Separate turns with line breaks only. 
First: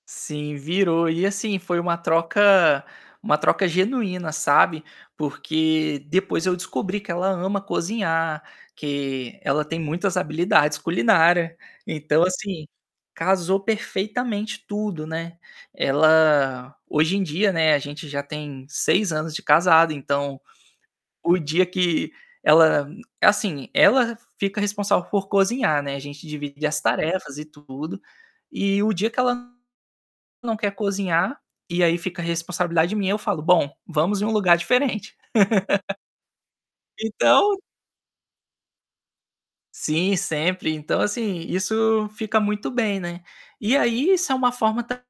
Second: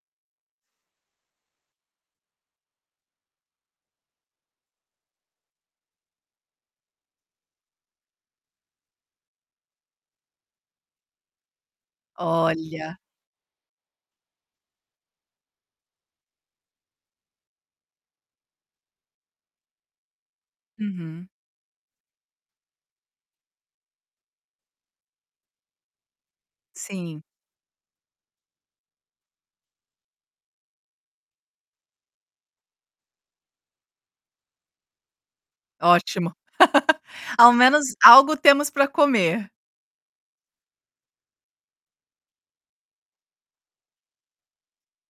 Sim, virou. E, assim, foi uma troca uma troca genuína, sabe, porque depois eu descobri que ela ama cozinhar, que ela tem muitas habilidades culinária. Então, assim,
Olha.
casou perfeitamente tudo, né. Ela hoje em dia não é a gente já tem 6 anos de casado, então,
Uhum.
o dia que ela assim, ela fica responsável por cozinhar, né, a gente divide as
Sim.
tarefas e tudo, e o dia que ela não quer cozinhar, e aí fica responsabilidade minha eu falo: "Bom, vamos em um lugar diferente".
Ótimo. Ao
Então
menos, algo temos para comer.
Sim, sempre. Então, assim, isso fica muito bem, né. E aí isso é uma forma tam